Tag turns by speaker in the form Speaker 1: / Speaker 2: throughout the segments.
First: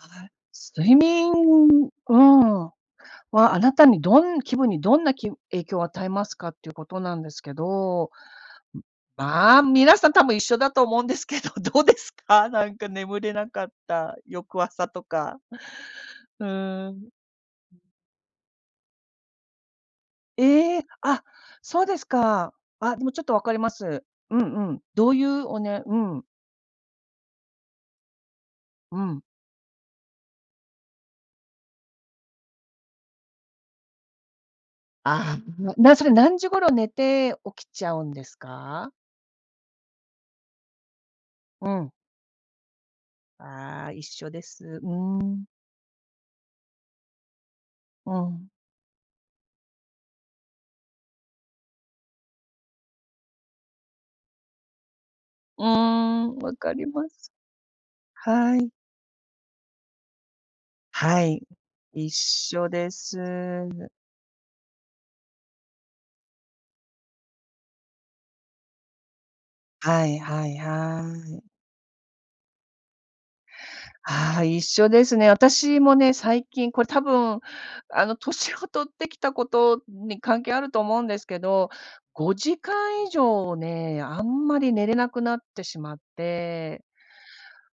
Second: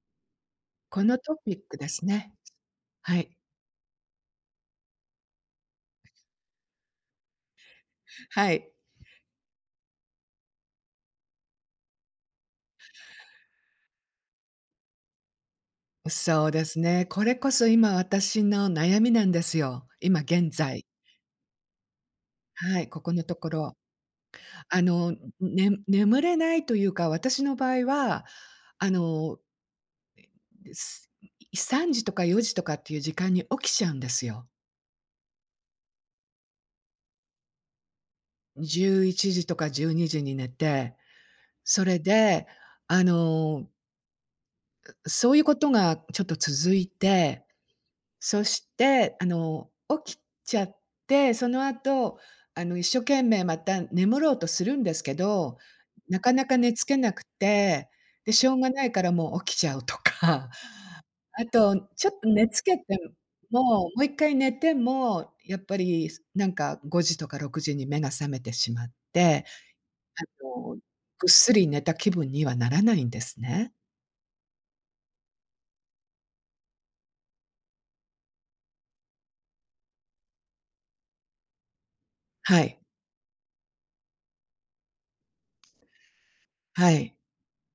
Speaker 1: あ、ははい、睡
Speaker 2: このトピックで
Speaker 1: 眠
Speaker 2: すね。
Speaker 1: は
Speaker 2: はい。
Speaker 1: は、あなたにどん気分に、どんなき影響与えますかってゆうことなんですけど、
Speaker 2: はい。
Speaker 1: まあ、皆さん多分一緒だと思うんですけど、どうですか？なんか眠れなかった翌朝とか、
Speaker 2: ん、そ
Speaker 1: う
Speaker 2: うです
Speaker 1: ー
Speaker 2: ね。
Speaker 1: ん。
Speaker 2: これこそ今私の悩みなんですよ、今現
Speaker 1: え
Speaker 2: 在。
Speaker 1: え？あ、そうですか。
Speaker 2: はい、
Speaker 1: あ、
Speaker 2: こ
Speaker 1: で
Speaker 2: こ
Speaker 1: もち
Speaker 2: の
Speaker 1: ょっと
Speaker 2: と
Speaker 1: 分
Speaker 2: こ
Speaker 1: かりま
Speaker 2: ろ。
Speaker 1: す。うんうん。
Speaker 2: あ
Speaker 1: ど
Speaker 2: の、ん
Speaker 1: う
Speaker 2: ん
Speaker 1: ゆうお
Speaker 2: ね
Speaker 1: ねう
Speaker 2: 眠
Speaker 1: ん。
Speaker 2: れないとゆうか、私の場合は、あ
Speaker 1: うん。
Speaker 2: ので、すい3時とか4時とかってゆう時間に起きちゃうんですよ。
Speaker 1: ああ、んもなんそれ、何時頃寝て、起きちゃうんです
Speaker 2: じ
Speaker 1: か？
Speaker 2: ゅういちじとか12時に寝て、
Speaker 1: う
Speaker 2: そ
Speaker 1: ん。
Speaker 2: れで、あの
Speaker 1: ああ、一緒です。うー
Speaker 2: そうゆう
Speaker 1: ん。
Speaker 2: ことがちょっと続いて、
Speaker 1: う
Speaker 2: そ
Speaker 1: ん。
Speaker 2: して、あの、起きちゃって、その後、あの、一所懸命、また眠ろうとするんですけど、
Speaker 1: うー
Speaker 2: なか
Speaker 1: ん、
Speaker 2: な
Speaker 1: 分
Speaker 2: か寝
Speaker 1: かり
Speaker 2: 付け
Speaker 1: ます。
Speaker 2: なくて、で、しょ
Speaker 1: は
Speaker 2: うが
Speaker 1: い。
Speaker 2: ないからもう起きちゃうとか。
Speaker 1: はい、
Speaker 2: あと、ち
Speaker 1: 一
Speaker 2: ょっと寝
Speaker 1: 緒
Speaker 2: 付け
Speaker 1: で
Speaker 2: て
Speaker 1: す。
Speaker 2: も、も1回寝ても、やっぱり、すなんか5時とか6時に目が覚めてしまって、
Speaker 1: はい
Speaker 2: あ
Speaker 1: はい
Speaker 2: の、
Speaker 1: は
Speaker 2: ぐっ
Speaker 1: い。
Speaker 2: すり寝た気分にはならないんですね。
Speaker 1: はあ、一緒ですね。私もね、最近これ、多分、あの、年を取ってきたことに関係あると思うんですけど、ごじ
Speaker 2: は
Speaker 1: か
Speaker 2: い。
Speaker 1: ん以上ね、あんまり寝れなくなってしまって。
Speaker 2: はい。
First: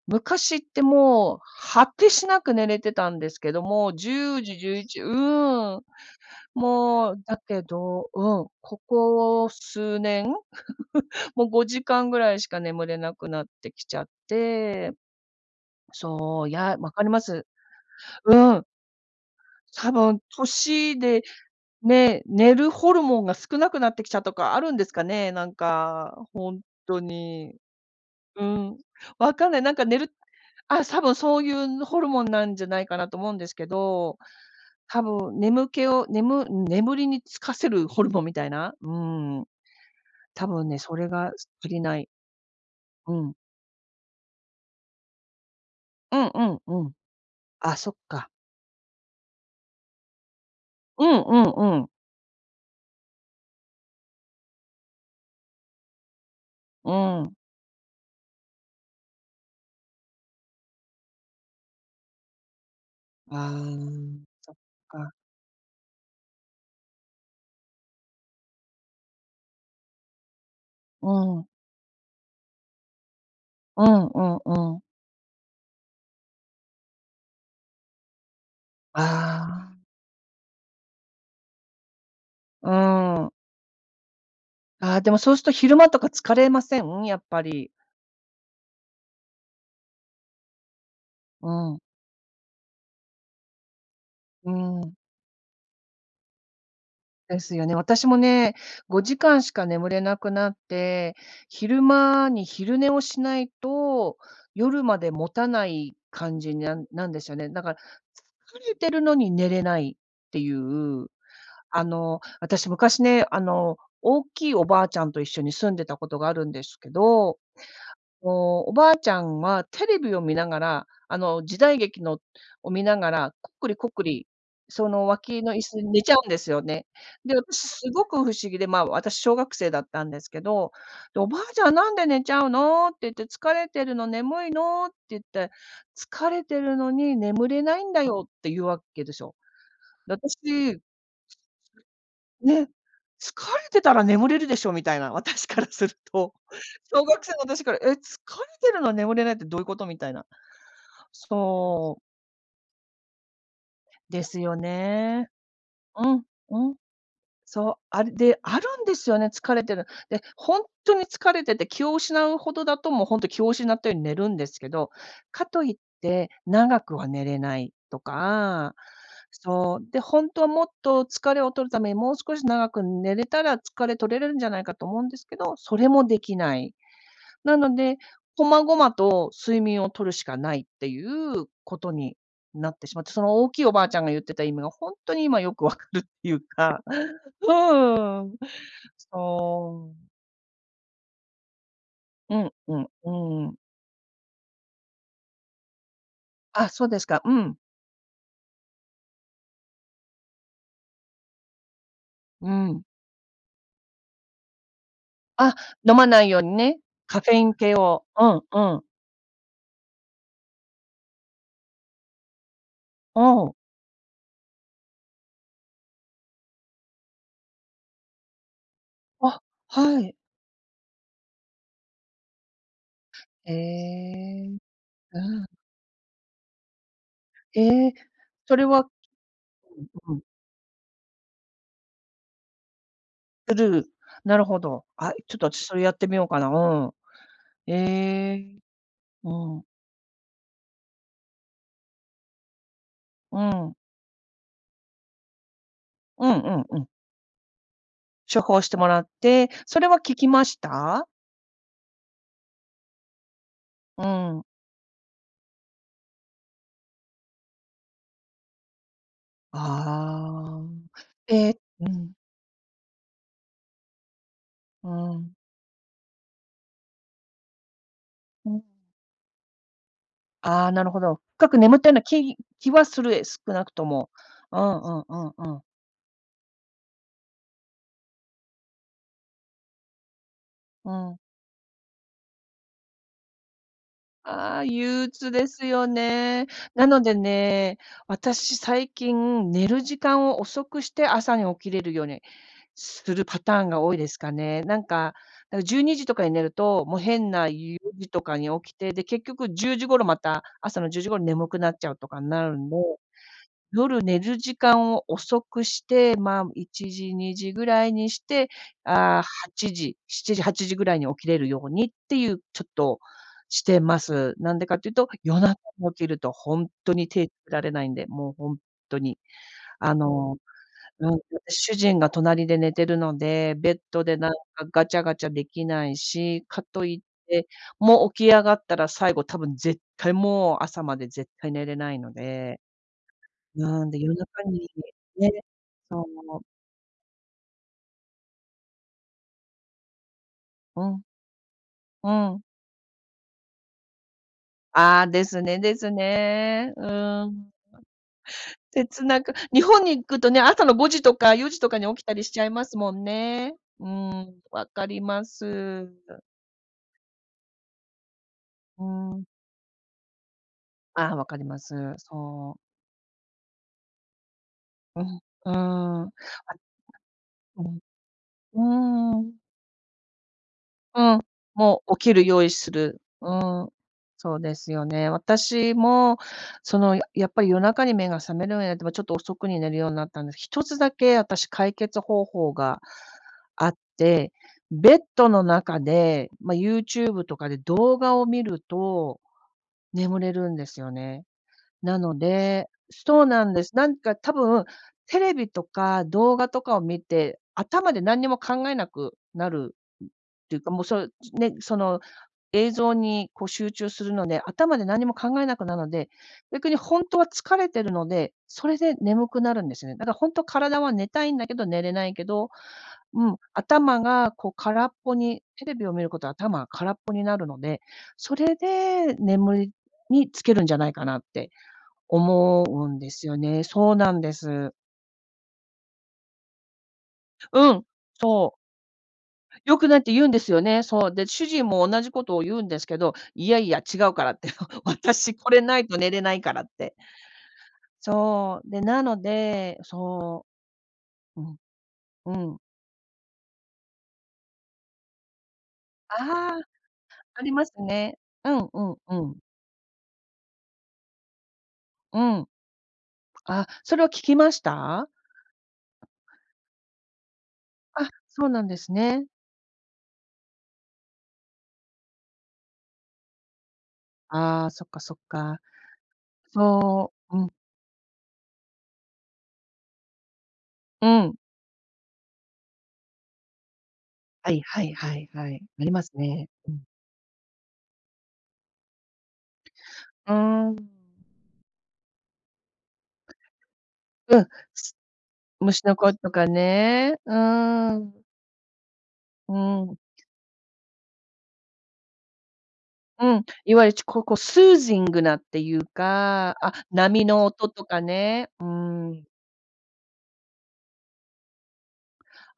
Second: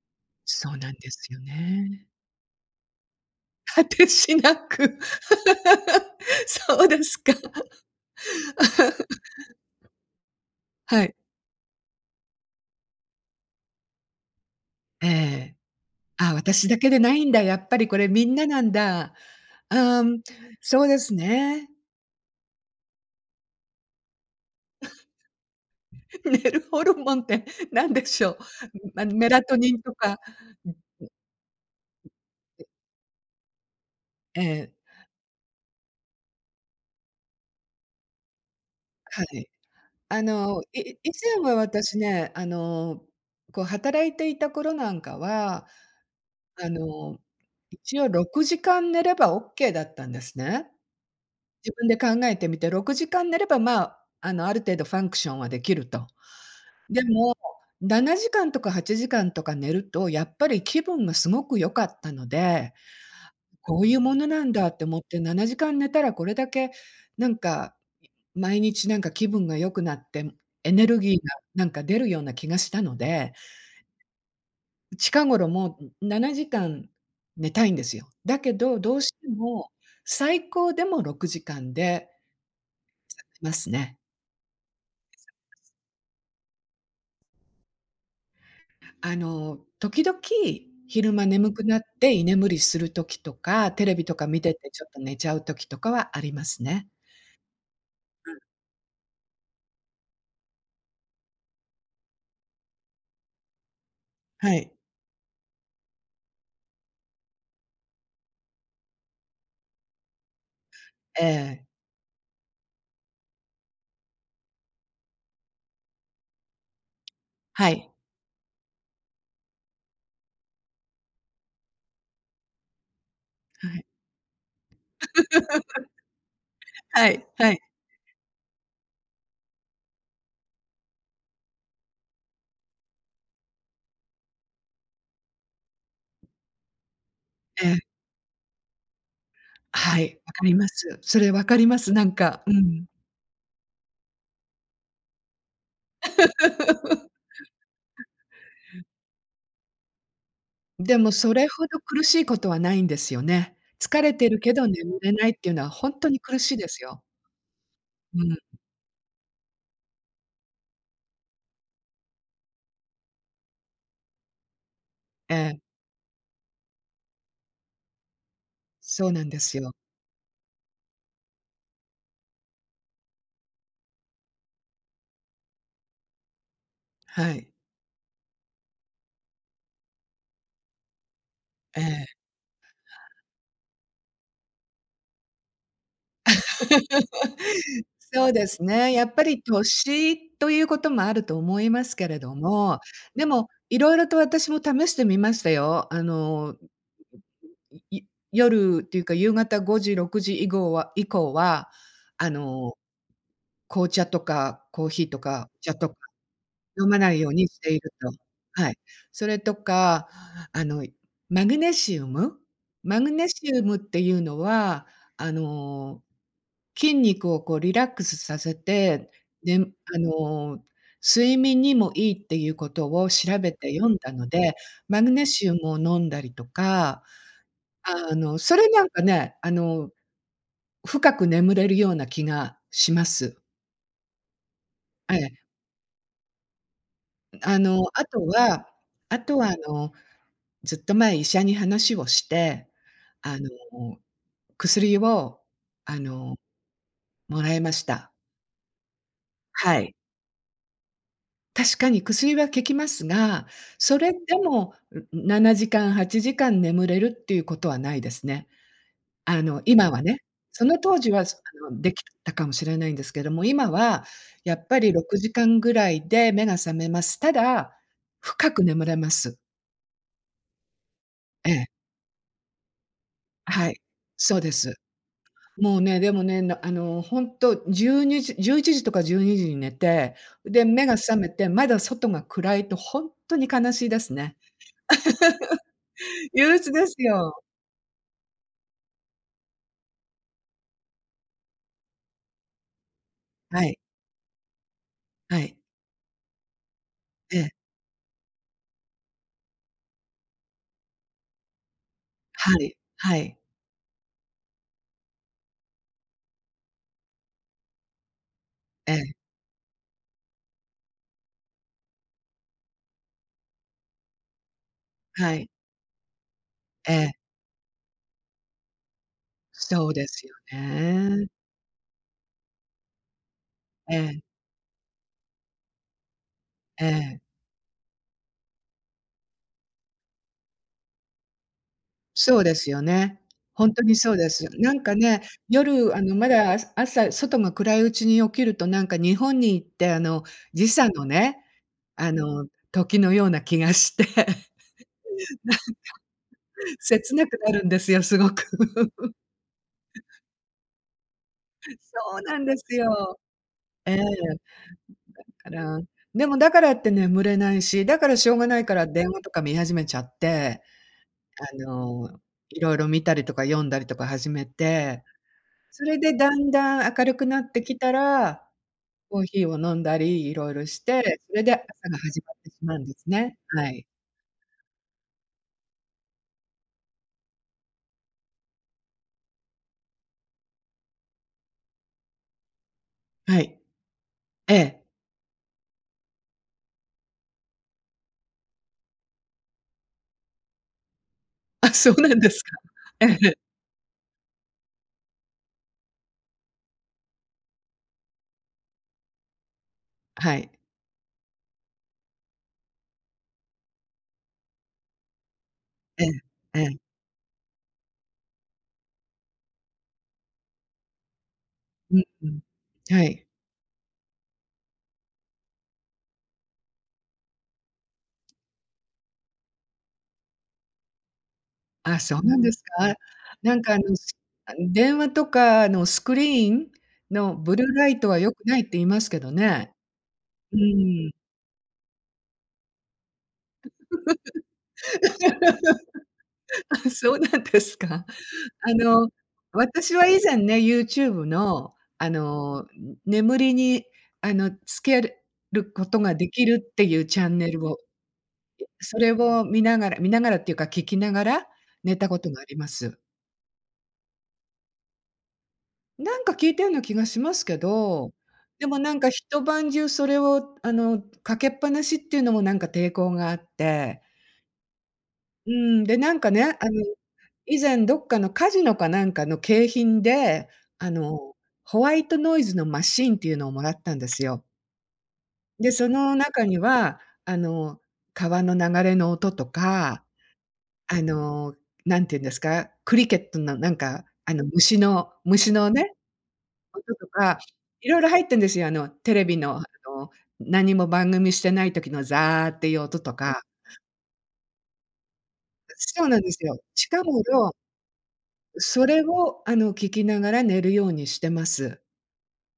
Speaker 1: 昔っ
Speaker 2: そう
Speaker 1: て
Speaker 2: なんです
Speaker 1: も
Speaker 2: よ
Speaker 1: う、果
Speaker 2: ね。
Speaker 1: てしなく寝れてたんですけど、
Speaker 2: 果
Speaker 1: もう、
Speaker 2: て
Speaker 1: じ
Speaker 2: し
Speaker 1: ゅう
Speaker 2: な
Speaker 1: じ、じゅうい
Speaker 2: く。
Speaker 1: ちうん。
Speaker 2: そうで
Speaker 1: も
Speaker 2: す
Speaker 1: う
Speaker 2: か。
Speaker 1: だけど、うん、こ こ数年、
Speaker 2: はい。
Speaker 1: も、5時間ぐらいしか眠れなくなってきちゃって。
Speaker 2: ええ、あ、
Speaker 1: そう、い
Speaker 2: 私
Speaker 1: や、
Speaker 2: だけ
Speaker 1: わ
Speaker 2: で
Speaker 1: かり
Speaker 2: な
Speaker 1: ま
Speaker 2: いんだ、
Speaker 1: す。
Speaker 2: やっぱりこれみん
Speaker 1: う
Speaker 2: なな
Speaker 1: ん。
Speaker 2: んだ。あ
Speaker 1: 多
Speaker 2: あ、
Speaker 1: 分、
Speaker 2: んそう
Speaker 1: 年
Speaker 2: です
Speaker 1: で
Speaker 2: ね。
Speaker 1: ね、寝るホルモンが少なくなってきちゃとかあるんですかね？なんか、
Speaker 2: 寝
Speaker 1: ほん
Speaker 2: るホル
Speaker 1: と
Speaker 2: モンって、
Speaker 1: に。
Speaker 2: なんでしょ
Speaker 1: うん、
Speaker 2: う？ん、ま、メ
Speaker 1: 分
Speaker 2: ラ
Speaker 1: かん
Speaker 2: ト
Speaker 1: ない、
Speaker 2: ニ
Speaker 1: なん
Speaker 2: ン
Speaker 1: か
Speaker 2: と
Speaker 1: 寝る
Speaker 2: か、ん
Speaker 1: あ、多分、そうゆう、のホルモンなんじゃないかなと思うんですけど、
Speaker 2: ええ。
Speaker 1: 多分眠気をねむ眠りにつかせるホルモンみたいな、う
Speaker 2: は
Speaker 1: ん。
Speaker 2: い。あ
Speaker 1: 多
Speaker 2: の、
Speaker 1: 分ね、
Speaker 2: い
Speaker 1: そ
Speaker 2: い
Speaker 1: れ
Speaker 2: 以
Speaker 1: が
Speaker 2: 前は
Speaker 1: 足り
Speaker 2: 私
Speaker 1: ない。
Speaker 2: ね、あの、
Speaker 1: うん。
Speaker 2: こう、働いていた頃なんかは、
Speaker 1: うんうん
Speaker 2: あ
Speaker 1: うん。
Speaker 2: の、
Speaker 1: あ、そっ
Speaker 2: 一応ろ
Speaker 1: か。
Speaker 2: くじかん寝ればオッケーだったんですね。
Speaker 1: うんうん
Speaker 2: 自
Speaker 1: う
Speaker 2: 分
Speaker 1: ん。
Speaker 2: で考えてみて、6時間寝れば、まあ、あの、ある程度ファンクションはできると。
Speaker 1: う
Speaker 2: でも、
Speaker 1: ん。
Speaker 2: 7時間とか8時間とか寝ると、やっぱり気分がすごく良かったので、
Speaker 1: ああ、
Speaker 2: こうゆうものなん
Speaker 1: そっ
Speaker 2: だって思っ
Speaker 1: か。
Speaker 2: て、7時間寝たら、これだけなんか、毎日なんか気分が良くなって、んエネル
Speaker 1: う
Speaker 2: ギーが
Speaker 1: ん。
Speaker 2: なんか出るような気がしたので
Speaker 1: うんうんうん。
Speaker 2: 近頃もう、ん7時間寝たいんですよ。だけど、どうしても、
Speaker 1: ああ。
Speaker 2: 最高でも6時間で
Speaker 1: うーん。
Speaker 2: ますね。
Speaker 1: ああ、でもそうすと昼間とか疲れません？やっぱり。
Speaker 2: あの、時々、昼間
Speaker 1: う
Speaker 2: 眠くな
Speaker 1: ん。
Speaker 2: って居眠りする時とか、テレビとか見
Speaker 1: う
Speaker 2: ててち
Speaker 1: ー
Speaker 2: ょっ
Speaker 1: ん。
Speaker 2: と寝ちゃう時とかはありますね。
Speaker 1: ですよね。私も
Speaker 2: うん。
Speaker 1: ね、5時間しか眠れなくなって、昼間に昼寝をしないと、
Speaker 2: はい。
Speaker 1: 夜まで持たない感じにななんですよね。だから、疲れてるのに寝れないってゆう
Speaker 2: ええ。
Speaker 1: あの、あたし昔ね、あの、大きいおばあちゃんと一緒に住んでたことがあるんですけど、
Speaker 2: はい。
Speaker 1: の、おばあちゃんはテレビを見ながら、あの、時代劇のを見ながら、コック
Speaker 2: は
Speaker 1: リ
Speaker 2: い。
Speaker 1: コックリ、その、脇の 椅子に寝ちゃうんですよね。
Speaker 2: はい、
Speaker 1: で、
Speaker 2: は
Speaker 1: 私
Speaker 2: い。
Speaker 1: すごく不思議で、ま、私小学生だったんですけど、で、「おばあちゃんなんで寝ちゃうの？」って言って、「疲れてるの？眠いの？」って言って、「疲れてるのに眠れ
Speaker 2: え
Speaker 1: な
Speaker 2: え。
Speaker 1: いんだよ」ってゆうわけですよ。
Speaker 2: は
Speaker 1: で、
Speaker 2: い、
Speaker 1: あた
Speaker 2: わ
Speaker 1: し
Speaker 2: かります。それわかります、なんか、う
Speaker 1: ね、
Speaker 2: ん。
Speaker 1: 「疲れてたら眠れるでしょ」みたいな、私からすると。小学生の私から、「え？疲れ てるの、眠れないってどういうこと？」みたいな。
Speaker 2: でも、それほど
Speaker 1: そう。
Speaker 2: 苦しいことはないんですよね。疲れ
Speaker 1: で
Speaker 2: てる
Speaker 1: す
Speaker 2: け
Speaker 1: よ
Speaker 2: ど眠れな
Speaker 1: ね。
Speaker 2: いっていうのはほん
Speaker 1: う
Speaker 2: とに
Speaker 1: ん、
Speaker 2: 苦しい
Speaker 1: う
Speaker 2: で
Speaker 1: ん。
Speaker 2: すよ。
Speaker 1: そう、ある
Speaker 2: うん。
Speaker 1: で、あるんですよね、疲れてる。で、ほんとに疲れてて気を失うほどだと、もうほんと気を失ったように寝るんですけど、
Speaker 2: え
Speaker 1: か
Speaker 2: え。
Speaker 1: といって、長くは寝れないとか、
Speaker 2: そうなんですよ。
Speaker 1: そう、で、ほんとはもっと疲れを取るために、もう少し長く寝れたら疲れ取れるんじゃないかと思うんですけど、それもできない。
Speaker 2: はい。
Speaker 1: なのでこまごまと睡眠を取るしかないってゆうこ
Speaker 2: え
Speaker 1: と
Speaker 2: え。
Speaker 1: になってしまって、その大きいおばあちゃんがゆってた意味がほんとに今よく分かるってゆうか。う んう
Speaker 2: そう
Speaker 1: ん。
Speaker 2: ですね。やっぱり
Speaker 1: そう、うん。
Speaker 2: 年とゆうこともあると思いますけれど
Speaker 1: うん、う
Speaker 2: も、
Speaker 1: ん、う
Speaker 2: で
Speaker 1: ん
Speaker 2: も、
Speaker 1: うん。
Speaker 2: 色々と私も試してみましたよ。あの、
Speaker 1: あ、そうですか、うん。
Speaker 2: い夜っていうか、夕方5時6時いごうは以降は、あ
Speaker 1: う
Speaker 2: の、
Speaker 1: ん。
Speaker 2: 紅茶とかコーヒーとか
Speaker 1: あ、
Speaker 2: お茶と
Speaker 1: 飲
Speaker 2: か
Speaker 1: まないようにね、
Speaker 2: 飲まな
Speaker 1: カ
Speaker 2: いよ
Speaker 1: フ
Speaker 2: う
Speaker 1: ェイ
Speaker 2: に
Speaker 1: ン
Speaker 2: して
Speaker 1: 系
Speaker 2: いる
Speaker 1: を。
Speaker 2: と。
Speaker 1: うんう
Speaker 2: はい。
Speaker 1: ん
Speaker 2: それとか、あの、マグネシウム。マグネ
Speaker 1: う
Speaker 2: シ
Speaker 1: ん。
Speaker 2: ウムっていうのは、あの、筋肉をこうリラックスさせて、
Speaker 1: あ、
Speaker 2: ねむあ
Speaker 1: はい。
Speaker 2: の、睡眠にもいいってゆうことを調べ
Speaker 1: え
Speaker 2: て読んだので、
Speaker 1: え、
Speaker 2: マグ
Speaker 1: う
Speaker 2: ネシ
Speaker 1: ん。
Speaker 2: ウムを飲んだりとか、
Speaker 1: へえ、
Speaker 2: あの、そ
Speaker 1: それ
Speaker 2: れな
Speaker 1: は
Speaker 2: んかね、あの
Speaker 1: うんうん。
Speaker 2: 深く眠れるような気がします。
Speaker 1: なるほど。あ、
Speaker 2: え
Speaker 1: ちょっ
Speaker 2: え。
Speaker 1: と私それやってみようかな、う
Speaker 2: ん、あ
Speaker 1: ん。
Speaker 2: の、あと
Speaker 1: ええ。
Speaker 2: はあとは、あ
Speaker 1: うん。
Speaker 2: の、ずっと前医者に話をして、あ
Speaker 1: うん。
Speaker 2: の、薬を、あ
Speaker 1: う
Speaker 2: の、
Speaker 1: んうんうん。
Speaker 2: もらいました。
Speaker 1: 処方してもらって、
Speaker 2: は
Speaker 1: それ
Speaker 2: い。
Speaker 1: は効きました？
Speaker 2: 確かに薬は効きますが、そ
Speaker 1: う
Speaker 2: れで
Speaker 1: ん。
Speaker 2: もん、ん7時間8時間眠れるっていうことはないですね。あの、今はね、
Speaker 1: あ
Speaker 2: そ
Speaker 1: あ、
Speaker 2: の当時は、あ
Speaker 1: え
Speaker 2: の
Speaker 1: う
Speaker 2: でき
Speaker 1: ん。
Speaker 2: たかもしれないんですけども、今はやっぱ
Speaker 1: う
Speaker 2: りろくじ
Speaker 1: ん。
Speaker 2: かんぐらいで目が覚めます。ただ、
Speaker 1: う
Speaker 2: 深
Speaker 1: ん。
Speaker 2: く眠れます。
Speaker 1: ああ、なるほど。
Speaker 2: え
Speaker 1: 深く
Speaker 2: え。
Speaker 1: 眠ったような気気はするえ少な
Speaker 2: は
Speaker 1: く
Speaker 2: い、
Speaker 1: とも。
Speaker 2: そうで
Speaker 1: う
Speaker 2: す。
Speaker 1: んうんうんうん。
Speaker 2: もうね、でもね、なあのほんと、12時11時とか12時に寝て、で、目
Speaker 1: う
Speaker 2: が覚
Speaker 1: ん。
Speaker 2: めてまだ外が暗いとほんっとに悲しいですね。
Speaker 1: ああ、憂鬱ですよ ね。
Speaker 2: 憂鬱
Speaker 1: な
Speaker 2: です
Speaker 1: ので
Speaker 2: よ。
Speaker 1: ね、私最近、寝る時間を遅くして朝に起きれるようにするパタ
Speaker 2: は
Speaker 1: ーン
Speaker 2: い。
Speaker 1: が多いですかね。なんか
Speaker 2: はい。
Speaker 1: 12時とかに寝ると、もう変
Speaker 2: え
Speaker 1: な
Speaker 2: え。
Speaker 1: 4時とかに起きて、で、結局10時頃また朝の10時頃眠くなっちゃうとかにな
Speaker 2: は
Speaker 1: るんで、
Speaker 2: い、はい。
Speaker 1: 夜寝る時間を遅くして、まあ、1時2時ぐらいにして、
Speaker 2: ええ。
Speaker 1: ああ、8時7時、8時ぐらいに起きれるようにっていう、ちょっとしてます。なんでかっていうと、
Speaker 2: は
Speaker 1: 夜
Speaker 2: い。
Speaker 1: 中に起きると、ほん
Speaker 2: え
Speaker 1: とに
Speaker 2: え。
Speaker 1: 手つけられないんで、もう、ほんっとに。
Speaker 2: そう
Speaker 1: あ
Speaker 2: ですよ
Speaker 1: の、なんか
Speaker 2: ね。
Speaker 1: 主人が隣で寝てるので、ベッ
Speaker 2: え
Speaker 1: ドで
Speaker 2: え。
Speaker 1: なんかガチャガチャできないし、かと
Speaker 2: え
Speaker 1: い
Speaker 2: え。
Speaker 1: って、もう起き上がったら、最後、多分絶対もう朝まで絶対寝れないの
Speaker 2: そうで
Speaker 1: で。
Speaker 2: すよね。ほんと
Speaker 1: なん
Speaker 2: に
Speaker 1: で
Speaker 2: そ
Speaker 1: 夜
Speaker 2: うで
Speaker 1: 中
Speaker 2: す。
Speaker 1: に、
Speaker 2: なんかね、
Speaker 1: ね、
Speaker 2: 夜、
Speaker 1: そ
Speaker 2: あの、ま
Speaker 1: う
Speaker 2: だあ朝、外が暗いうちに起きるとなんか日本に行ってあの、時
Speaker 1: う
Speaker 2: 差
Speaker 1: ん。
Speaker 2: のね、
Speaker 1: う
Speaker 2: あ
Speaker 1: ん。
Speaker 2: の時のような気がしてなんか
Speaker 1: ああ、ですねですね、う
Speaker 2: 切なく
Speaker 1: ん。
Speaker 2: なるんですよ、すごく。
Speaker 1: 切なく日本に 行くとね、朝の5時とか4時とかに起きた
Speaker 2: そう
Speaker 1: りし
Speaker 2: な
Speaker 1: ち
Speaker 2: ん
Speaker 1: ゃい
Speaker 2: で
Speaker 1: ま
Speaker 2: す
Speaker 1: すもん
Speaker 2: よ。
Speaker 1: ね。
Speaker 2: ええ。
Speaker 1: うん、わかりま
Speaker 2: だから、
Speaker 1: す。
Speaker 2: でもだからって眠れないし、だからしょうがないか
Speaker 1: うー
Speaker 2: ら電話
Speaker 1: ん。
Speaker 2: とか見始めちゃって、
Speaker 1: ああ、分かり
Speaker 2: あ
Speaker 1: ます。
Speaker 2: の、
Speaker 1: そう。
Speaker 2: いろいろ見たりとか読んだりとか始め
Speaker 1: う
Speaker 2: て、
Speaker 1: ん、うー
Speaker 2: それ
Speaker 1: ん。あ。
Speaker 2: でだんだん明るくなって
Speaker 1: う
Speaker 2: きたら、
Speaker 1: ん、
Speaker 2: コ
Speaker 1: うー
Speaker 2: ー
Speaker 1: ん。
Speaker 2: ヒーを飲んだり色々し
Speaker 1: うん、
Speaker 2: て、それで朝
Speaker 1: もう
Speaker 2: が
Speaker 1: 起き
Speaker 2: 始
Speaker 1: る
Speaker 2: まっ
Speaker 1: 用
Speaker 2: て
Speaker 1: 意
Speaker 2: し
Speaker 1: す
Speaker 2: まうんで
Speaker 1: る。
Speaker 2: す
Speaker 1: う
Speaker 2: ね。
Speaker 1: ん。
Speaker 2: はい。
Speaker 1: そうですよね。私もそのややっぱり夜中に目が覚めるようになっても、ちょっと遅くに寝るようになったんです。一つだけ私、解決方法が
Speaker 2: はい。
Speaker 1: あって、
Speaker 2: ええ。
Speaker 1: ベッドの中で、まあ、YouTube とかで動画を見ると、眠れるんですよね。
Speaker 2: あ、そう
Speaker 1: な
Speaker 2: な
Speaker 1: の
Speaker 2: んですか。
Speaker 1: で、
Speaker 2: え
Speaker 1: そう
Speaker 2: え。
Speaker 1: なんです。なんか多分、テレビとか動画とかを見て、頭で何にも考えなくなる
Speaker 2: は
Speaker 1: っ
Speaker 2: い。
Speaker 1: ていうか、もう、そうね、その映像にこう集中するので、頭で何も考えなくなの
Speaker 2: え
Speaker 1: で、
Speaker 2: え、え
Speaker 1: 逆に
Speaker 2: え。
Speaker 1: ほんとは疲れてるので、それで眠くなるんですよね。だからほんと、体は寝たいんだけど寝れ
Speaker 2: うん、
Speaker 1: ないけ
Speaker 2: うん。
Speaker 1: ど、
Speaker 2: はい。
Speaker 1: うん、頭がこう空っぽに、テレビを見ることは頭が空っぽになるので、それで眠りにつけるんじゃないかなって、
Speaker 2: あ、そうなんです
Speaker 1: 思う
Speaker 2: か？
Speaker 1: んですよ
Speaker 2: なん
Speaker 1: ね。
Speaker 2: か、あ
Speaker 1: そ
Speaker 2: の
Speaker 1: うな
Speaker 2: す
Speaker 1: んで
Speaker 2: あの
Speaker 1: す。
Speaker 2: 電話とかの、スクリーンのブルー
Speaker 1: うん、
Speaker 2: ライトは良く
Speaker 1: そ
Speaker 2: な
Speaker 1: う。
Speaker 2: いって言いますけどね。
Speaker 1: 良くないって言うんです
Speaker 2: う
Speaker 1: よね。
Speaker 2: ー
Speaker 1: そ
Speaker 2: ん。
Speaker 1: う。で、主人も同じことを言うんですけど、いやい や違うからって、私これないと寝れないからっ
Speaker 2: あ、
Speaker 1: て。
Speaker 2: そうなんですか。
Speaker 1: そう、
Speaker 2: あ
Speaker 1: で、な
Speaker 2: の、
Speaker 1: ので、
Speaker 2: 私は以前
Speaker 1: そ
Speaker 2: ね、YouTube
Speaker 1: ううん、
Speaker 2: の、あ
Speaker 1: うん。
Speaker 2: の眠りにあのつけることが
Speaker 1: あ
Speaker 2: でき
Speaker 1: あ、
Speaker 2: るっていうチャン
Speaker 1: あ
Speaker 2: ネ
Speaker 1: りま
Speaker 2: ル
Speaker 1: す
Speaker 2: を、
Speaker 1: ね。うんうん
Speaker 2: それ
Speaker 1: うん。
Speaker 2: を見ながら見ながらっていうか、聞きながら寝たこ
Speaker 1: う
Speaker 2: とがあ
Speaker 1: ん。
Speaker 2: ります。
Speaker 1: あ、それは効きました？
Speaker 2: なんか効いたような気がしますけ
Speaker 1: あ、
Speaker 2: ど、
Speaker 1: そうなん
Speaker 2: で
Speaker 1: で
Speaker 2: も
Speaker 1: す
Speaker 2: なんか
Speaker 1: ね。
Speaker 2: 一晩中それをあの、かけっぱなしっていうのもなんか抵抗があって
Speaker 1: ああ、そっかそっ
Speaker 2: う
Speaker 1: か。
Speaker 2: ん、でなんかね、あの
Speaker 1: そう、うん。
Speaker 2: 以前どっかのカジノかなんかの景品で、あ
Speaker 1: う
Speaker 2: の、
Speaker 1: ん。
Speaker 2: ホワイトノイズのマシーンっていうのをもらったんですよ。
Speaker 1: はいはいはいはい、
Speaker 2: で、
Speaker 1: な
Speaker 2: そ
Speaker 1: ります
Speaker 2: の中
Speaker 1: ね。
Speaker 2: に
Speaker 1: うん。
Speaker 2: は、あの、川の流れの音とか、
Speaker 1: うーん。
Speaker 2: あの、何て言うんですか、クリケットのなんかあ
Speaker 1: う
Speaker 2: の、
Speaker 1: ん。
Speaker 2: 虫
Speaker 1: す、
Speaker 2: の虫の
Speaker 1: 虫
Speaker 2: ね。
Speaker 1: の声とか
Speaker 2: 音と
Speaker 1: ね、う
Speaker 2: か、色
Speaker 1: ー
Speaker 2: 々
Speaker 1: ん。
Speaker 2: 入ってるんですよ。あのテレビ
Speaker 1: う
Speaker 2: のあ
Speaker 1: ん。
Speaker 2: の何も番組してない時のザーっていう音と
Speaker 1: う
Speaker 2: か。
Speaker 1: ん、いわゆるちここスージングなっていう
Speaker 2: そうなんです
Speaker 1: か、
Speaker 2: よ。
Speaker 1: あ、
Speaker 2: 近
Speaker 1: 波の
Speaker 2: 頃
Speaker 1: 音とかね、う
Speaker 2: それ
Speaker 1: ん。
Speaker 2: を、あの、聞きながら寝るようにしてます。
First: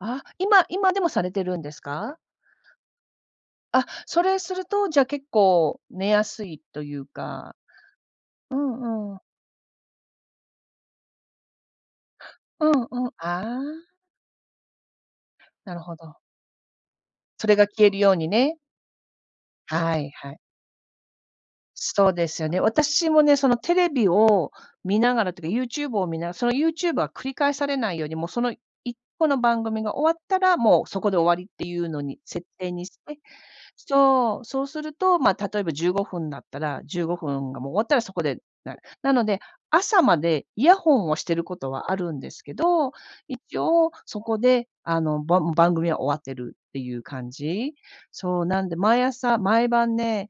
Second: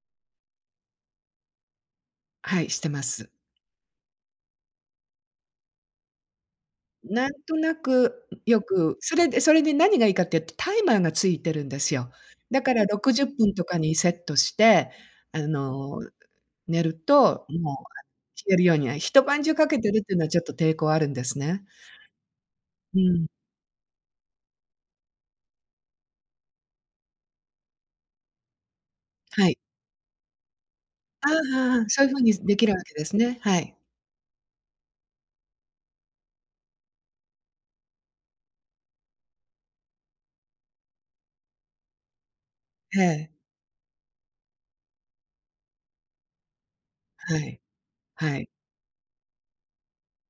Speaker 1: あ、今今でもされてるんですか？
Speaker 2: はい、してます。
Speaker 1: あ、それすると、じゃ、結構寝やすいという
Speaker 2: 何
Speaker 1: か。
Speaker 2: となく
Speaker 1: う
Speaker 2: 良く、
Speaker 1: んう
Speaker 2: そ
Speaker 1: ん。
Speaker 2: れでそれで何が良いかって言うと、タイマーが付いているんですよ。だ
Speaker 1: う
Speaker 2: から
Speaker 1: ん
Speaker 2: ろ
Speaker 1: うん、
Speaker 2: くじゅっ
Speaker 1: あ
Speaker 2: ぷんとか
Speaker 1: あ。
Speaker 2: にセットして、あ
Speaker 1: なるほ
Speaker 2: の、
Speaker 1: ど。
Speaker 2: 寝ると、
Speaker 1: それが、
Speaker 2: もう、
Speaker 1: 消える
Speaker 2: あ
Speaker 1: ように
Speaker 2: 消え
Speaker 1: ね。
Speaker 2: るようには一晩中かけて
Speaker 1: は
Speaker 2: るっ
Speaker 1: い
Speaker 2: ていうのは
Speaker 1: は
Speaker 2: ち
Speaker 1: い。
Speaker 2: ょっと抵抗あるんですね。
Speaker 1: そうですよね。
Speaker 2: う
Speaker 1: 私も
Speaker 2: ん。
Speaker 1: ね、そのテレビを見ながらとか、YouTube を見なその YouTube は繰り返されないように、もう、その1個の
Speaker 2: はい。
Speaker 1: 番組が終わったら、もう、そこで終
Speaker 2: ああ、
Speaker 1: わりってい
Speaker 2: はあ、
Speaker 1: うの
Speaker 2: そういう
Speaker 1: に
Speaker 2: 風に、
Speaker 1: 設
Speaker 2: 出来
Speaker 1: 定
Speaker 2: る
Speaker 1: にし
Speaker 2: 訳です
Speaker 1: て
Speaker 2: ね。はい。
Speaker 1: そう。そうすると、まあ、例えば15分だったら、15分がもう終わったら、そこで、ななので、朝までイヤホンをしてる事は、あるんですけど、
Speaker 2: へえ。
Speaker 1: 一応そこで、あの、ばん番組は終わってるっていう感
Speaker 2: はい、
Speaker 1: じ。
Speaker 2: は
Speaker 1: そう、
Speaker 2: い。
Speaker 1: なんで、毎朝、毎晩ね、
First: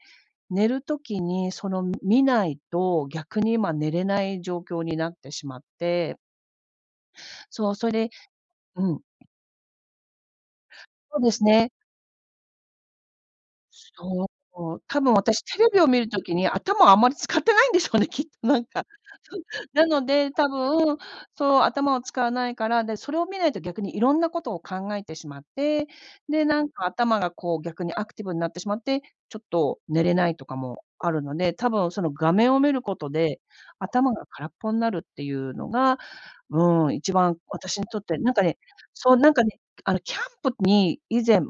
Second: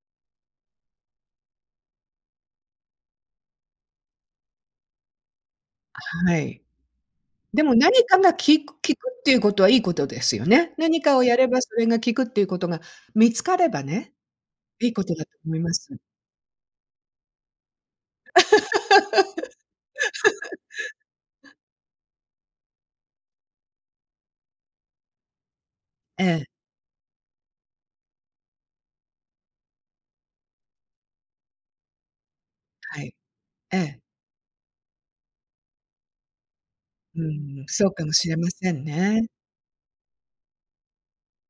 Speaker 1: 寝る時に、その見ないと、逆に今寝れない状況になってしまっ
Speaker 2: あ、
Speaker 1: て
Speaker 2: はい。で
Speaker 1: そ
Speaker 2: も、
Speaker 1: う、そ
Speaker 2: 何
Speaker 1: れ
Speaker 2: かが効く効
Speaker 1: う
Speaker 2: く
Speaker 1: ん。
Speaker 2: っていう事は、良い事ですよね。何か
Speaker 1: そ
Speaker 2: を
Speaker 1: うで
Speaker 2: や
Speaker 1: す
Speaker 2: れば、
Speaker 1: ね。
Speaker 2: それが効くっていう事が、見つかればね、
Speaker 1: そう。
Speaker 2: 良い
Speaker 1: 多分
Speaker 2: 事だと
Speaker 1: 私、
Speaker 2: 思い
Speaker 1: テレ
Speaker 2: ま
Speaker 1: ビを
Speaker 2: す。
Speaker 1: 見る時に、頭をあんまり使ってないんでしょうね、きっと、何か。そう。なので、多 分、そう頭を使わないから、で、それを見ないと逆に色んな事を考えてしまって、
Speaker 2: え
Speaker 1: で、
Speaker 2: え。
Speaker 1: 何か頭が、こう逆にアクティブになってしまって、ちょっと寝れないとかもあるので、多分、その画面を見る
Speaker 2: は
Speaker 1: 事
Speaker 2: い、
Speaker 1: で、
Speaker 2: ええ。
Speaker 1: 頭が空っぽになるっていうのが、うーん、一
Speaker 2: うー
Speaker 1: 番
Speaker 2: ん。
Speaker 1: 私に
Speaker 2: そう
Speaker 1: とっ
Speaker 2: かも
Speaker 1: て、
Speaker 2: し
Speaker 1: 何
Speaker 2: れ
Speaker 1: か
Speaker 2: ま
Speaker 1: ね、
Speaker 2: せん
Speaker 1: そう
Speaker 2: ね。
Speaker 1: 何かね、あの、キャンプに、以前、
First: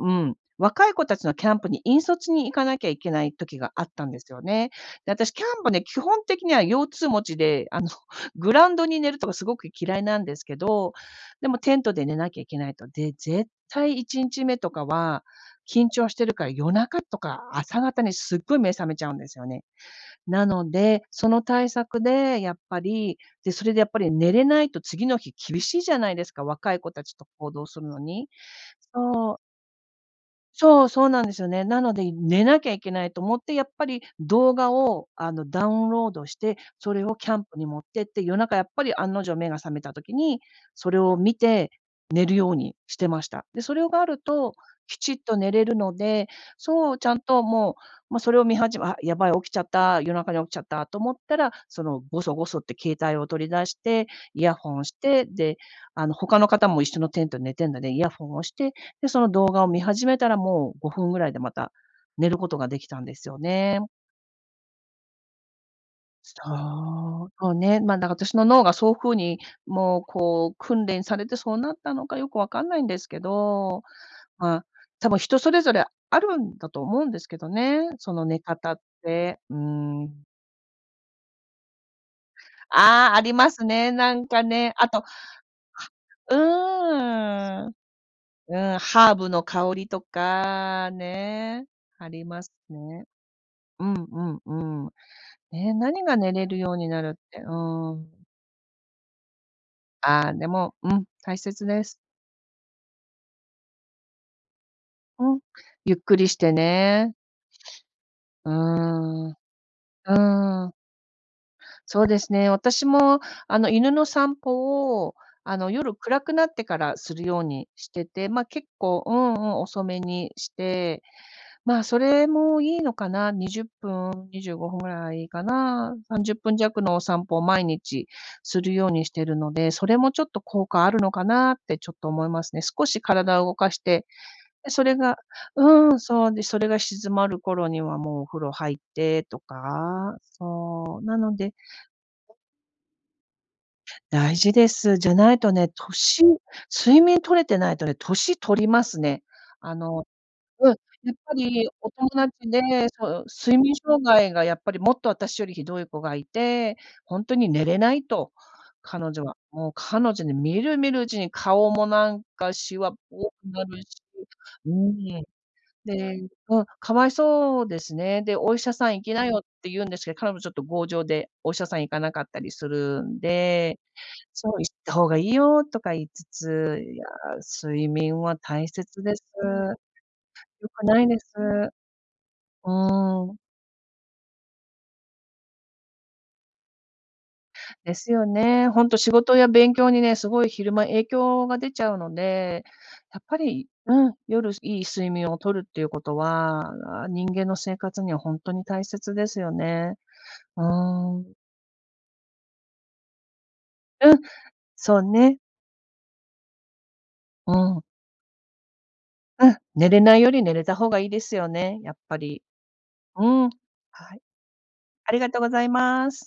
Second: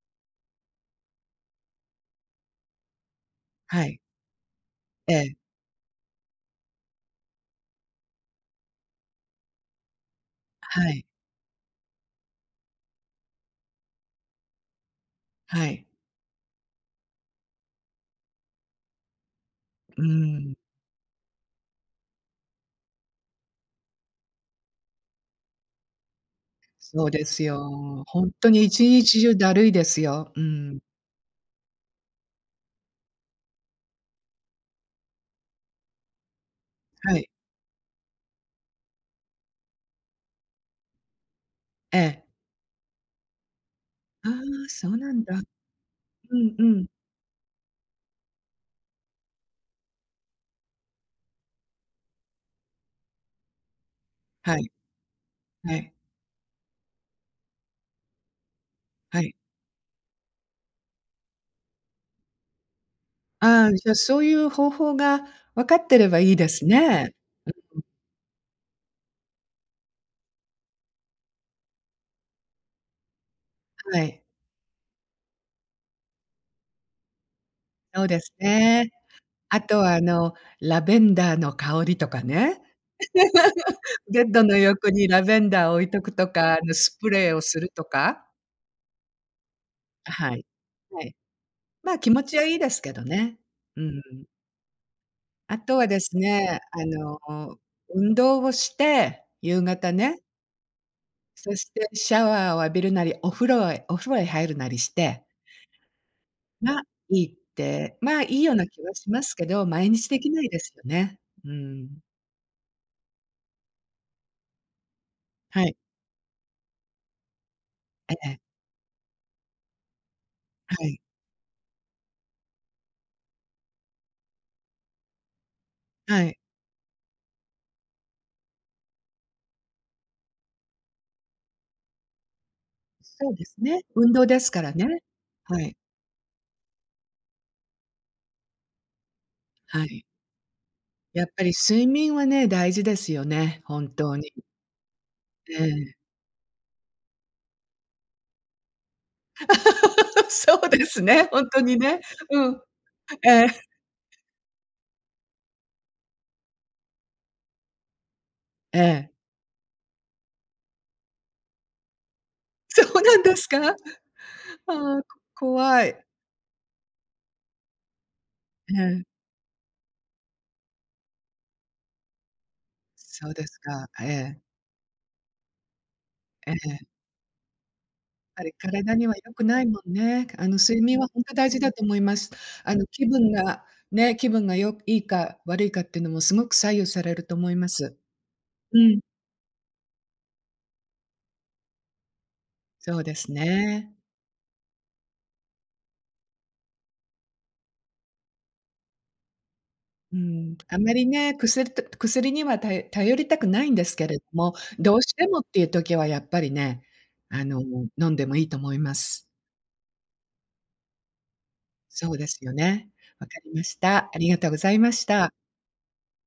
Speaker 1: 若い子達のキャンプに引率に行かなきゃいけない時が、あ
Speaker 2: は
Speaker 1: っ
Speaker 2: い。
Speaker 1: たんですよね。で、
Speaker 2: え
Speaker 1: 私、
Speaker 2: え。
Speaker 1: キャンプね、基本的には腰痛持ちで、あの、グラウンドに寝るとか、凄く嫌いなんですけ
Speaker 2: は
Speaker 1: ど、
Speaker 2: い。
Speaker 1: でもテントで寝なきゃいけないと。で、絶対1日目とかは、
Speaker 2: はい。
Speaker 1: 緊張してるから、夜中とか、朝方に、すっごい目覚めちゃうんですよね。
Speaker 2: うー
Speaker 1: な
Speaker 2: ん。
Speaker 1: ので、その対策で、やっぱり、で、それで、やっぱり寝れないと次の日厳しいじゃないですか、若い子
Speaker 2: そう
Speaker 1: 達
Speaker 2: で
Speaker 1: と
Speaker 2: す
Speaker 1: 行動するの
Speaker 2: よ。
Speaker 1: に。
Speaker 2: 本当に一日中、怠いですよ。うーん。
Speaker 1: そう、そうなんですよね。なので、寝なきゃいけないと思って、やっぱり動画を、あの、ダウンロードして、それを
Speaker 2: はい。
Speaker 1: キャンプに持ってって、夜中やっぱり案の定、目が覚めた時に、それを見て、
Speaker 2: ええ。
Speaker 1: 寝るようにしてました。で、それがある
Speaker 2: あ
Speaker 1: と、
Speaker 2: あ、そう
Speaker 1: き
Speaker 2: な
Speaker 1: ちっ
Speaker 2: ん
Speaker 1: と
Speaker 2: だ。
Speaker 1: 寝れるので。
Speaker 2: うんうん。
Speaker 1: そう、ちゃんともう、ま、それを見始あ、やばい起きちゃった、夜中に起きちゃったと思ったら、その、ごそごそって携帯を取り出して、イヤ
Speaker 2: はい。
Speaker 1: ホンして、で、
Speaker 2: はい。
Speaker 1: あの、他の方も一緒のテントで寝ているので、イヤホンをして、で、そ
Speaker 2: は
Speaker 1: の
Speaker 2: い。
Speaker 1: 動画を見始めたら、もう5分位で、また寝る事が出来たんですよ
Speaker 2: ああ、
Speaker 1: ね。
Speaker 2: じゃ、そういう方法が分かってれば、良いですね。
Speaker 1: そう、そう
Speaker 2: うんう
Speaker 1: ね。
Speaker 2: ん。
Speaker 1: ま、だから私の脳が、そう風に、もうこう訓練されてそうなったのか良く分かんないんですけど、
Speaker 2: はい。
Speaker 1: まあ、多分、人それぞれあるんだと思うんですけどね、
Speaker 2: そう
Speaker 1: そ
Speaker 2: で
Speaker 1: の
Speaker 2: す
Speaker 1: 寝方っ
Speaker 2: ね。
Speaker 1: て。うー
Speaker 2: 後は、あ
Speaker 1: ん。
Speaker 2: のラベンダーの香りとかね。
Speaker 1: ああ、あります。
Speaker 2: ベ
Speaker 1: 何
Speaker 2: ッド
Speaker 1: か
Speaker 2: の
Speaker 1: ね、
Speaker 2: 横
Speaker 1: 後、あ、
Speaker 2: に、ラベンダーを置いとくと
Speaker 1: う
Speaker 2: か、あのスプレーをす
Speaker 1: ー
Speaker 2: る
Speaker 1: ん。そう。
Speaker 2: とか。
Speaker 1: うん、ハーブの香りと
Speaker 2: あ、はい。
Speaker 1: か、
Speaker 2: はい。
Speaker 1: ね、
Speaker 2: まあ、
Speaker 1: あ
Speaker 2: 気持
Speaker 1: り
Speaker 2: ちは
Speaker 1: ま
Speaker 2: 良
Speaker 1: す
Speaker 2: いですけど
Speaker 1: ね。
Speaker 2: ね。う
Speaker 1: う
Speaker 2: ー
Speaker 1: んう
Speaker 2: ん。
Speaker 1: んうん。ね、
Speaker 2: 後はで
Speaker 1: 何が
Speaker 2: す
Speaker 1: 寝れる
Speaker 2: ね、
Speaker 1: よう
Speaker 2: あ
Speaker 1: になるってう
Speaker 2: の、運
Speaker 1: ん。
Speaker 2: 動をして、夕方ね。
Speaker 1: ああ、でも、うん、大
Speaker 2: そ
Speaker 1: 切
Speaker 2: し
Speaker 1: で
Speaker 2: て、
Speaker 1: す。
Speaker 2: シャワーを浴びるなり、お風呂へお風呂へ入るなりして
Speaker 1: うん、ゆっくりして
Speaker 2: が、
Speaker 1: ね。
Speaker 2: 良いって、まあ、良い
Speaker 1: う
Speaker 2: よ
Speaker 1: ー
Speaker 2: うな気がしま
Speaker 1: ん、
Speaker 2: す
Speaker 1: う
Speaker 2: けど、毎日出来ないで
Speaker 1: ー
Speaker 2: す
Speaker 1: ん。
Speaker 2: よね。うーん。
Speaker 1: そうですね。私も、あの犬の散歩を、あ
Speaker 2: は
Speaker 1: の
Speaker 2: い。
Speaker 1: 夜暗くなってからするようにして
Speaker 2: え
Speaker 1: て、
Speaker 2: え。
Speaker 1: ま、結構、うんうん、遅めにし
Speaker 2: はい。
Speaker 1: て、まあ、それも良いのかな、20分、25分ぐらいかな。さ
Speaker 2: は
Speaker 1: んじゅ
Speaker 2: い。
Speaker 1: っぷんじゃくのお散歩を毎日するようにしてるので、それもちょっと効果あるのかなって、ちょっと思いますね。少し
Speaker 2: そう
Speaker 1: 体
Speaker 2: で
Speaker 1: を
Speaker 2: す
Speaker 1: 動かし
Speaker 2: ね、
Speaker 1: て、
Speaker 2: 運動ですか
Speaker 1: で、
Speaker 2: ら
Speaker 1: それ
Speaker 2: ね。
Speaker 1: が
Speaker 2: はい。
Speaker 1: うん。そう、で、それが静まる頃には、もうお風呂入ってと
Speaker 2: はい。
Speaker 1: か、そう、な
Speaker 2: やっ
Speaker 1: の
Speaker 2: ぱり
Speaker 1: で
Speaker 2: 睡眠はね、大事ですよね。本当に。
Speaker 1: 大事です。じゃないと
Speaker 2: え
Speaker 1: ね、
Speaker 2: え。
Speaker 1: 年睡眠取れてないとね、年取りますね。あの
Speaker 2: そう
Speaker 1: うん。
Speaker 2: です
Speaker 1: やっ
Speaker 2: ね、
Speaker 1: ぱ
Speaker 2: ほんと
Speaker 1: り
Speaker 2: に
Speaker 1: お
Speaker 2: ね。
Speaker 1: 友達
Speaker 2: うん。
Speaker 1: で、そう
Speaker 2: ええ。
Speaker 1: 睡眠障害が、やっぱり、もっと私より酷い子がいて、ほんとに寝れないと、
Speaker 2: ええ。
Speaker 1: 彼女は。もう彼女に見る見るうちに顔も何か、シ
Speaker 2: そ
Speaker 1: ワっ
Speaker 2: うなん
Speaker 1: ぽく
Speaker 2: ですか？
Speaker 1: な
Speaker 2: ああ、
Speaker 1: るしうん。
Speaker 2: こ怖い。
Speaker 1: で、うん、可哀そうですね。で「お医者さん
Speaker 2: え
Speaker 1: 行
Speaker 2: え。
Speaker 1: きなよ」って言うんですけど、彼女ちょっと強情で、お医者さん行かなかったりするん
Speaker 2: そうです
Speaker 1: で、
Speaker 2: か。ええ。
Speaker 1: そう、「行った方が良いよ」とか言いつ
Speaker 2: ええ。
Speaker 1: つ、いや睡眠は
Speaker 2: ぱり、
Speaker 1: 大
Speaker 2: 体
Speaker 1: 切
Speaker 2: には
Speaker 1: です。
Speaker 2: 良くないもんね。かあの、
Speaker 1: 良
Speaker 2: 睡
Speaker 1: く
Speaker 2: 眠
Speaker 1: ない
Speaker 2: は、
Speaker 1: で
Speaker 2: ほん
Speaker 1: す。
Speaker 2: と大事だと思います。
Speaker 1: う
Speaker 2: あの気
Speaker 1: ー
Speaker 2: 分
Speaker 1: ん。
Speaker 2: が、ね、気分がよ良いか、悪いかって言うのも凄いく左右されると思いま
Speaker 1: で
Speaker 2: す。
Speaker 1: すよね。
Speaker 2: う
Speaker 1: ほんと、
Speaker 2: ん。
Speaker 1: 仕事や勉強にね、凄い、昼間影響が出ちゃうので、
Speaker 2: そうで
Speaker 1: やっ
Speaker 2: す
Speaker 1: ぱり
Speaker 2: ね。
Speaker 1: うん。夜良い睡眠を取るっていう事は、あ、人間の生活には、ほんとに大切ですよね。
Speaker 2: うーん。
Speaker 1: う
Speaker 2: あんまり
Speaker 1: ーん。
Speaker 2: ね。薬と薬には、たよ頼りたくないんですけ
Speaker 1: う
Speaker 2: れ
Speaker 1: ん、
Speaker 2: ども、ど
Speaker 1: そ
Speaker 2: う
Speaker 1: う
Speaker 2: して
Speaker 1: ね。
Speaker 2: もっていう時は、やっぱりね、あ
Speaker 1: う
Speaker 2: の、
Speaker 1: ん。
Speaker 2: 飲んでも良いと思います。
Speaker 1: うん。寝れないより、寝れた方が良いですよね。やっ
Speaker 2: そう
Speaker 1: ぱ
Speaker 2: です
Speaker 1: り。
Speaker 2: よね。
Speaker 1: う
Speaker 2: 分か
Speaker 1: ん、
Speaker 2: りました。
Speaker 1: は
Speaker 2: あ
Speaker 1: い。
Speaker 2: りがとうございまし
Speaker 1: ありが
Speaker 2: た。
Speaker 1: とうございます。